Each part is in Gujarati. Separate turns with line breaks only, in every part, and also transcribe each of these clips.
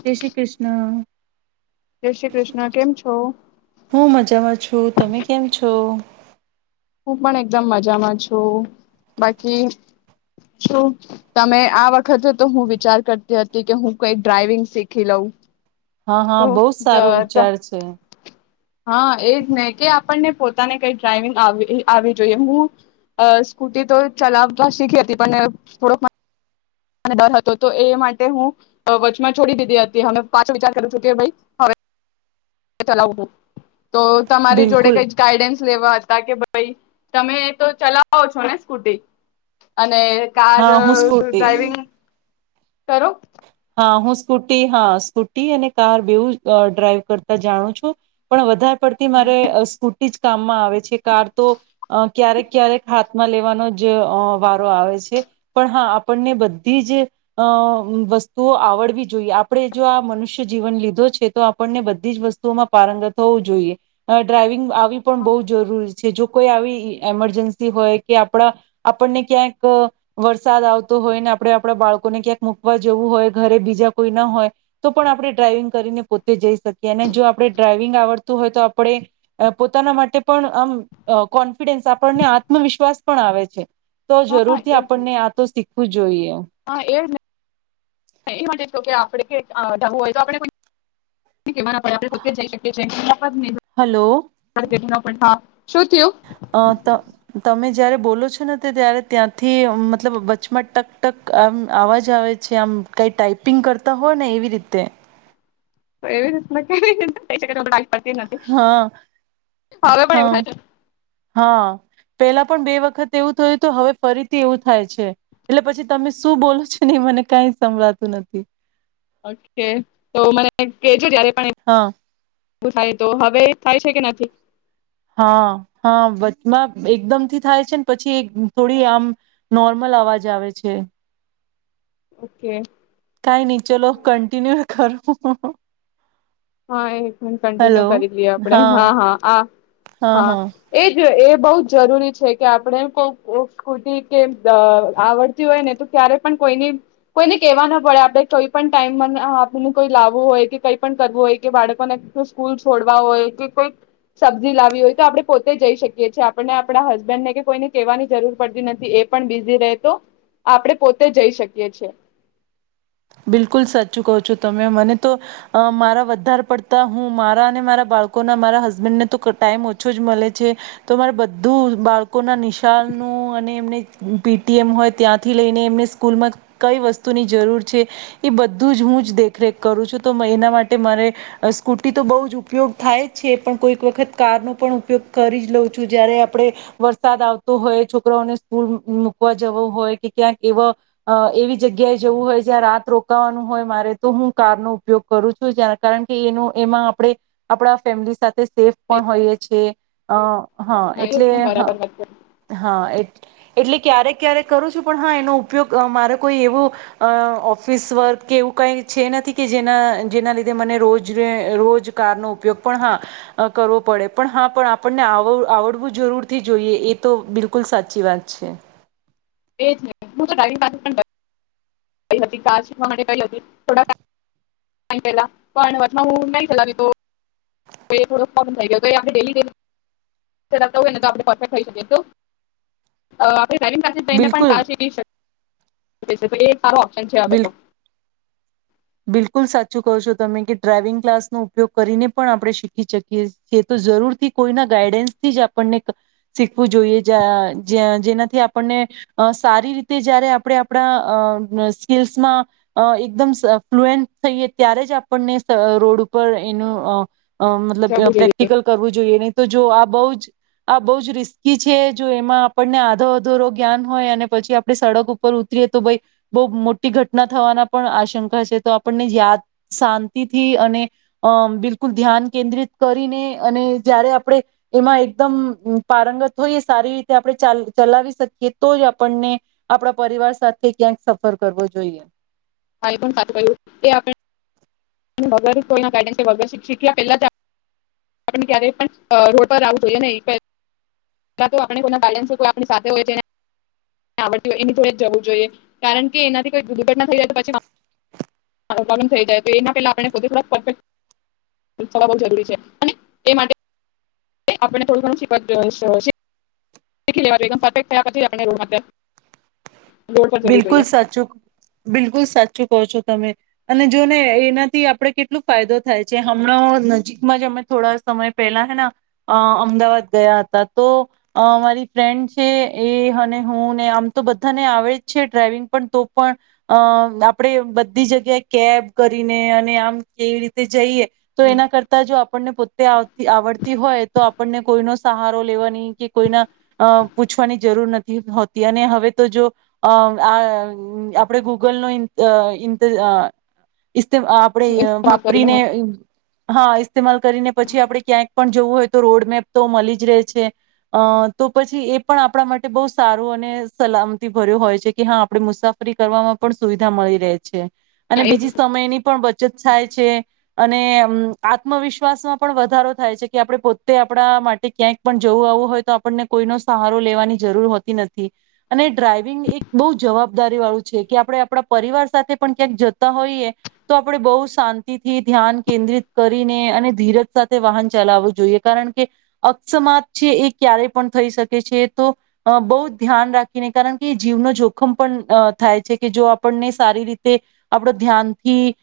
જય શ્રી ક્રષ્ણ,
જય શ્રી કૃષ્ણ કેમ છો
હું મજામાં છું. [unintelligible] તમે કેમ છો?
હું પણ એકદમ મજામાં છું, બાકી શું તમે આ વખતે તો હું વિચાર કરતી હતી કે હું કંઈક ડ્રાઈવિંગ શીખી લઉં.
હા, હા, બઉ સારો
તો
વિચાર છે.
હા એજ ને કે આપણને પોતાને કંઈ ડ્રાઈવિંગ આવી ક આવી જોઈએ, હું અ સ્કૂટી તો ચલાવતા શીખી હતી પણ થોડોકમાં અને ડર હતો તો એ માટે હું અ વચમાં છોડી દીધી હતી [unintelligible] પાછો વિચાર કરું છું કે ભઈ હવે કે ચલાવ હું તો તમારી જોડે
બિલકુલ
કંઈ જ ગાઈડન્સ લેવા જ કા કે [unintelligible] ભઈ તમે તો ચલાવો છો ને સ્કૂટી? અને કાર
હા હું સ્કૂટી
ડ્રાઈવિંગ કરો.
હા હું સ્કૂટી, હા સ્કૂટી અને કાર બેવું જ ડ્રાઈવ કરતા જાણું છું પણ વધાર પડતી મારે સ્કૂટી જ કામમાં આવે છે, કાર તો અહ ક્યારેક-ક્યારેક હાથમાં લેવાનો જ અહ વારો આવે છે, પણ હા આપણને બધી જ અહ વસ તું આવડવી જોઈએ, આપણે જો આ મનુષ્ય જીવન લીધો છે, તો આપણને બધી જ વસ્તુઓમાં પારંગત હોવું જોઈએ. અહ ડ્રાઈવિંગ [unintelligible] આવી પણ બહુ જરૂરી છે, જો કોઈ આવી એમરજન્સી હોય, કે આપડા આપણને ક્યાંક વરસાદ આવતો હોય, ને આપણે આપણા બાળકોને ક્યાંક મૂકવા જવું હોય ઘરે બીજા કોઈ ના હોય તો પણ આપણે ડ્રાઈવિંગ કરીને પોતે જઈ શકીએ, અને જો આપણે ડ્રાાઈવિંગ આવડતું હોય, તો આપણે પોતાના માટે પણ આમ કોન્ફિડન્સ આપણને આત્મવિશ્વાસ પણ આવે છે. તો
હા
જરૂર થી
એ
આપણને આ તો શીખવું જ જોઈએ.
હા એ એ માટે તો કે આપણે કે અહ જાવું હોય તો આપણે [unintelligible] જઈ શકી છે [inaudible] [unintelligible]
અહ તો તમે જ જયારે બોલો છો ને તો ત્યારે ત્યાંથી અમ મતલબ વચમાં ટક-ટક આમ અવાજ આવે છે, આમ કઈ ટાઈપિંગ કરતા હોય ને એવી રીતે.
એવી [unintelligible]
હા,
હવે પણ એવું થાય
હા,
છે
હા. પેલા પણ બે વખત એવું થયું તો હવે ફરીથી એવું થાય છે. એટલે પછી તમે શું બોલો છો ને મને કઈ સંભળાતું નથી.
ઓકે તો મને કેજો જ્યારે
હા.
એવું થાય તો. હવે થાય છે કે નથી?
હા, હા, વચમાં એકદમથી થાય છે, ને પછી એક થોડી આમ નોર્મલ અવાજ આવે છે.
ઓકે.
કાઈ નહી ચલો કેન્ટિનિયુ ઈ કરો. ઓ હો.
હા એક મિનટ કન્ટિન્યુ કરી લઈએ આપણે. હા હા, આ હા એજ એ એઓ બહ જરૂરી છે, કે આપણે કોક ઓ સ્કૂટી કે આહ આવડતી હોય ને તો ક્યારે પણ કોઈની કોઈને કેવા ના પડે આપણે કઈ પણ ટાઈમ આહ આપણ ને કોઈ લાવવું હોય કે કઈ પણ કરવું હોય કે બાળકોને સ્કૂલ છોડવા હોય કે કોઈ સબ્જી લાવી હોય તો આપણે પોતે જઈ શકીએ છીએ આપને આપ હસબન્ડને કે કોઈને કેવાની જરૂર પડતી નથી, એ પણ બિઝી રહે તો આપડે પોતે જઈ શકીએ છીએ.
બિલકુલ સાચું કહું છો તમે મને તો અહ મારા વધારે પડતા હું મારા અને મારા બાળકોના મારા હસબન્ડને તો ટાઈમ ઓછો જ મલે છે, તો મારે બધું બાળકોના નિશાનનું અને એમને પી ટી એમ હોય ત્યાંથી લઈને એમને સ્કૂલમાં કઈ વસ્તુની જરૂર છે, એ બધુંજ હુંજ દેખરેખ કરું છું, તો એના માટે મારે સ્કૂટી તો બહુજ ઉપયોગ થાય જ છે, પણ કોઈક વખત કાર નો પણ ઉપયોગ કરી જ લઉં છું, જયારે આપણે વરસાદ આવતો હોય છોકરાઓને સ્કૂલ મૂકવા જવો હોય, કે ક્યાંક એવ અહ એવી જગ્યાએ જવું હોય જ્યાં રાત રોકાવાનું હોય મારે તો હું કાર નો ઉપયોગ કરું છું. જા કારણ કે એનું એમાં આપણે આપણા ફેમિલી સાથ થે સેફ પણ હોઈએ છે. અહ હા એટલે હ
બરાબર વાત
હા એટ એટલે ક્યારેક ક્યારેક કરું છું, પણ હા એનો ઉપયોગ મારે કોઈ એવો અહ ઓફિસ વર્ક કે એવું કંઈ છે નથી કે જેના જેના લીધે મને રોજને રોજ કારનો ઉપયોગ પણ હા કરવો પડે, પણ હા પણ આપણને આવો-આવડવું જરૂરથી જોઈએ એ તો બિલકુલ સાચી વાત છે.
એજ ને, હું તો ડ્રાઈવિંગ ક્લાસેસ પણ ગઈ હતી. કાર શીખવા માટે ગઈ હતી, થોડા ટાઈમ પહેલા. પણ હવે હુ નહિં ચલાવતી તો તો એ થોડો [unintelligible] થઈ ગયો તો એ આપણે ડેલી-ડેલી ચલાવતા હોય ને તો આપણે પરફેક્ટ થઈ શકીએ તો અહ
બિલકુલ
[unintelligible] [unintelligible] સારો ઓપ્શન છે હવે
બિલકુલ
તો.
બિલકુલ સાચું કહો છો તમે કે ડ્રાઈવિંગ ક્લાસનો ઉપયોગ કરીને પણ આપણે શીખી શકીએ છે, તો જરૂરથી કોઈના ગાઈડન્સથી જ આપણને શીખવું જોઈએ. જ જ જેનાથી આપણને સારી રીતે જ્યારે આપણે આપણા અહ સ્કિલ્સમાં અહ એકદમ સ ફ્લુએંસ થઈએ ત્યારે જ આપણને રોડ સ ઉપર એનું અહ અહ મતલબ
જવું જોઈએ
પ્રેક્ટિકલ કરવું જોઈએ નહી તો જો આ બહુ જ આ બહુ જ રિસ્કી છે જો એમાં આપણને આધો અધોરો જ્ઞાન હોય અને પછી આપડે સડક ઉપર ઉતરીએ તો ભાઈ બહુ મોટી ઘટના થવાના પણ આશંકા છે. તો આપણને યાદ શાંતિથી અને અહ બિલકુલ ધ્યાન કેન્દ્રિત કરીને અને જયારે આપણે એમાં એકદમ પારંગત હોઈએ સારી રીતે આપણે ચાલ ચલાવી શકીએ તો જ આપણને આપણા પરિવાર સાથે ક્યાંક સફર કરવો જોઈએ.
હા એ પણ સાચું ક્હયું કે આપણે વગર કોઈના ગાઈડન્સ [unintelligible] પહેલા જ આ આપડને ક્યારેય પણ રોડ પર આવવું જોઈએ નહી. પેલા તો આપ કોઈના [unintelligible] સાથે હોય, તેને આવડતી હોય એની જોડે જ જવું જોઈએ, કારણ કે એનાથી કોઈ દુર્ઘટના થઈ જાય તો પછી, પ્રોબ્લેમ થઈ જાય તો એના પહેલા આપમે [unintelligible] જરૂરી છે. એ માટે [unintelligible] આપણે થોડું ઘણું શી [unintelligible] શીખી [unintelligible] પરફેક્ટ થયા પછી જ આપણે રોડ [unintelligible] રોડ પર જવું
બિલકુલ
જોઈએ
સાચું ક, બિલકુલ સાચુ કહો છો તમે, અને જો ને એનાથી આપડે કેટલું ફાયદો થાય છે. હમણાં નજીકમાં જ અમે થોડા સમય પહેલા હેના અહ અમદાવાદ ગયા હતા તો અહ મારી ફ્રેન્ડ છે એ અને હું ને આમ તો બધાને આવે છે ડ્રાઈવિંગ પણ તો પણ અહ આપણેે બધી જગ્યાએ કેબ કરીને અને આમ કેવી તે રીતે જઈએ તો એના કરતા જો આપ આપણને પોતે આવતી આવડતી હોય તો આપણને કોઈનો સહારો લેવાની કે કોઈના અહ પૂછવાની જરૂર નથી હોતી અને હવે તો જો અ આ આપડે ગૂગલ નો [unintelligible] આપણે
ઇસ્તેમાલ કરીને
વાપરીને હા. ઇસ્તમાલ કરીને પછી આપડે ક્યાંક પણ જવું હોય તો રોડ મેપ તો મળી જ રહે છે અ તો પછી એ પણ આપણા માટે બહુ સારું અને સલામતી ભર્યો હોય છે. છે કે હા આપડે મુસાફરી કરવાવામાં પણ સુવિધા મળી રહે છે. અને
એ
બીજી સમયની પણ બચત થાય છે. અને આત્મવિશ્વાસમાં પણ વધારો થાય છે કે આપણે પોતે આપણા માટે ક્યાંક પણ જવું આવું હોય તો આપણને કોઈનો સહારો લેવાની જરૂર હોતી નથી અને ડ્રાઈવિંગ એક. બહુ જવાબદારી વાળું છે કે આપણે આપણા પરિવાર સાથે પણ ક્યાંક જતા હોઈએ તો આપણે બહુ શાંતિથી ધ્યાન કેન્દ્રિત કરીને અને ધીરજ સાથે વાહન ચલાવવું જોઈએ કારણ કે અકસ્માત છે એ ક્યારે પણ થઈ શકે છે તો બહુ ધ્યાન રાખીને કારણ કે. જીવનો જોખમ પણ થાય છે કે જો આપણને સારી રીતે આપડો ધ્યાનથી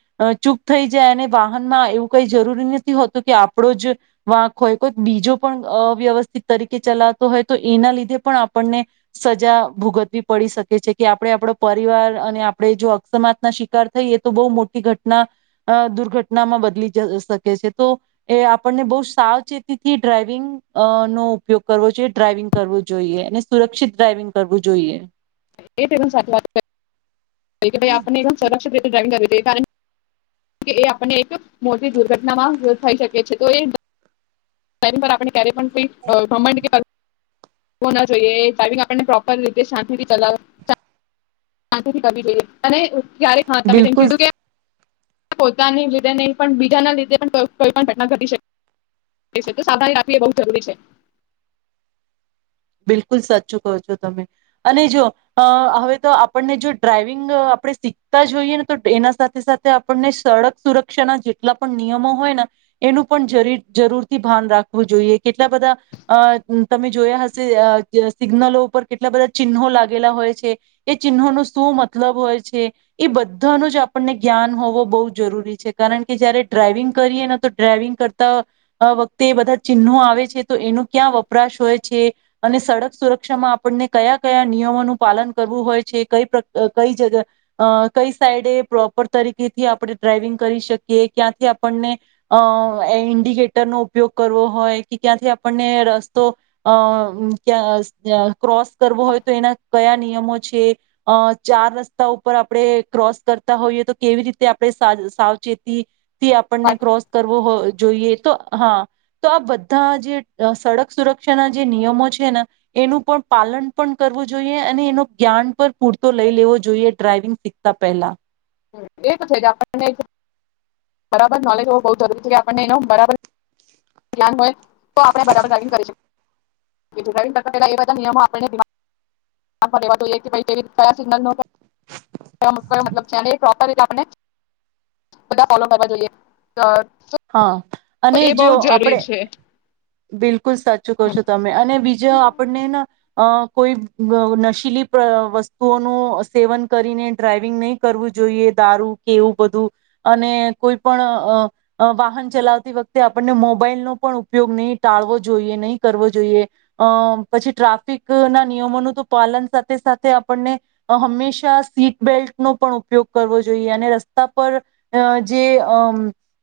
ચૂપ થઈ જાય અને વાહનમાં એવું કઈ જરૂરી નથી હોતું કે આપણો જ વાંક હોય કોઈ બીજો પણ અવ્યવસ્થિત તરીકે ચલાવતો હોય તો એના લીધે પણ આપણને સજા ભૂગવવી. પડી શકે છે કે આપણે આપણો પરિવાર અને આપણે જો અકસ્માત ના શિકાર થઈએ તો બહુ મોટી ઘટના દુર્ઘટનામાં બદલી શકે છે તો એ આપણને બહ સાવચેતીથી ડ્રાાઈવિંગ અ નો ઉપયોગ કરવો જોઈએ ડ્રાાઈવિંગ કરવું જોઈએ અને સુરક્ષિત ડ્રાાઈવિંગ કરવું જોઈએ.
એટ સાચી વાત કરી ભાઈ આપણને એકદમ સુરક્ષિત રીતે ડ્રાઈવે કરે તે કાર એ આપને એક મોટી દુર્ઘટનામાં થઈ શકે છે તો એ ટાઈમે આપણે. ત્યારે પણ કોઈ ગ કે. ના જોઈએ ડ્રવિંગ આપણને પ્રોપર રીતે શાંતિથી ચલાવ. શા થી કી લઈએ અને. ક્યારે ખા ત ત
બિલકુલ
કીધું કેમ. પોતાની લીધે નહી પણ બીજાના લીધે પણ કોઈ પણ ઘટના ઘટી શકે સાવધાની રાખવી એ બહુ જરૂરી છે.
બિલકુલ સાચું કહો છો તમે અને જો હવે તો આપણને જો ડ્રાાઈવિંગ આપણે શીખતા જોઈએ ને તો એના સાથે સાથે આપણને સડક સુરક્ષાના જેટલા પણ નિયમો હોય ને એનું પણ જરૂરથી ભાન રાખવું જોઈએ કેટલા બધા અ તમે જોયા હ. સિગ્નલો ઉપર કેટલા બધા ચિહ્નો લાગેલા હોય છે એ ચિહ્નોનો શું મતલબ હોય છે એ બધાનું જ આપણને જ્ઞાન હોવું બહુ જરૂરી છે કારણ કે જયારે ડ્રાાઈવિંગ કરીએને તો ડ્રાાઈવિંગ કરતા વખતે એ બધા ચિહ્નો આવે છે તો એનો ક્યાં વપરાશ હોય છે. અને સડક સુરક્ષામાં આપણને કયા કયા નિયમોનું પાલન કરવું હોય છે કઈ પ્ર કઈ જગ્યા કઈ સાઈડે પ્રોપર તરીકેથી આપણે ડ્રાઈવિંગ કરી શકીએ ક્યાંથી આપણને અ ઇન્ડિકેટરનો ઉપયોગ કરવો હોય કે ક્યાંથી આપણને રસ્તો અ. ત્યાં ક્રોસ. કરવો હોય તો એના કયા. નિયમો છે અ ચાર રસ્તા ઉપર આપણે ક્રોસ કરતા હોઈએ તો કેવી રીતે આપણે સાવચેતી. થી આપણને
બાકી
ક્રોસ કરવો હોય. જોઈએ તો હા તો આ બધા જે સડક સુરક્ષાના જે નિયમો. એનું પણ પાલન પણ કરવું જોઈએ અને એનો જ્ઞાન પણ પૂરતો લઈ લેવો જોઈએ ડ્રાઈવિંગ શીખતા પહેલા.
એ છે જ આપને બરાબર નોલેજ હોવ બ જરૂરી છે કે આપણને એ બબર ધ્યાન હોય તો આપણે બરાબર ડ્રાયવીંગ કરી શકીએ ડ્રાયવિંગ કરતા પહેલા એ એ બધા નિયમો આપે ને પ્રોપર રીતે આપણે બધા ફોલો કરવા જોઈએ.
હા. અને
એ બહુ
જો
જરૂરી
આપણે
છે
બિલકુલ સાચું કહ છો તમે અને બીજા આપણને. અ કોઈ નશીલી વસ્તુઓનું સેવન કરીને ડ્રાઈવિંગ નહીં કરવું જોઈએ દારૂ કેવું બધું અને કોઈ પણ વાહન ચલાવતી વખતે આપણને મોબાઈલનો પણ ઉપયોગ નહી ટાળવો જોઈએ નહીં કરવો જોઈએ અ પછી ટ્રાફિકના નિયમોનું તો પાલન સાથે સાથે આપણને હંમેશા સીટ બેલ્ટનોો પણ ઉપયોગ કરવો જોઈએ અને રસ્તા પર જે અ.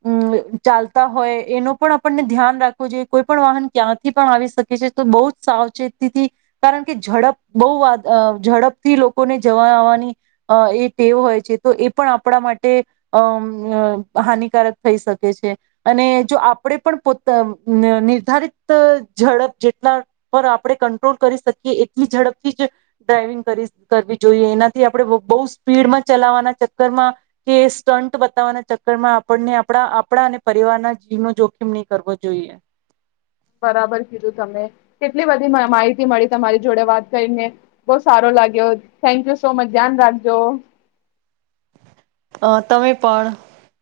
મ ચાલતા હોય એનો પણ આપણને ધ્યાન રાખવું જોઈએ કોઈ પણ વાહન ક્યાંથી પણ આવી શકે છે તો બહુ જ સાવચેતીથી કારણ કે ઝડપ બહુ ઝડપથી લોકોને જવા આવવાની અ એ ટેવ હોય છે તો એ પણ આપણા માટે અમ હાનિકારક. થઈ શકે છે અને જો આપણે પણ પો નિર્ધારિત ઝડપ જેટલા પર આપણે કંટ્રોલ કરી શકીએ એટલી ઝડપથી જ ડ્રાઈવિંગ કરી કરવી જોઈએ એનાથી આપણે બહુ સ્પીડમાં ચલાવવાના ચક્કરમાં કે સ્ટન્ટ બતાવવાના ચક્કરમાં આપણને. આપણા આપણા અને પરિવારના જીવનો જોખીમ નહી કરવો જોઈએ.
બરાબર કીધું તમે કેટલી બધી માહિતી મળી તમારી જોડે વાત કરીને બહુ સારો લાગ્યો થેન્ક યુ સો મચ ધ્યાન રાખજો.
અ તમે પણ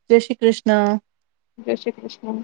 જય શ્રી કૃષ્ણ.
જય શ્રી કૃષ્ણ.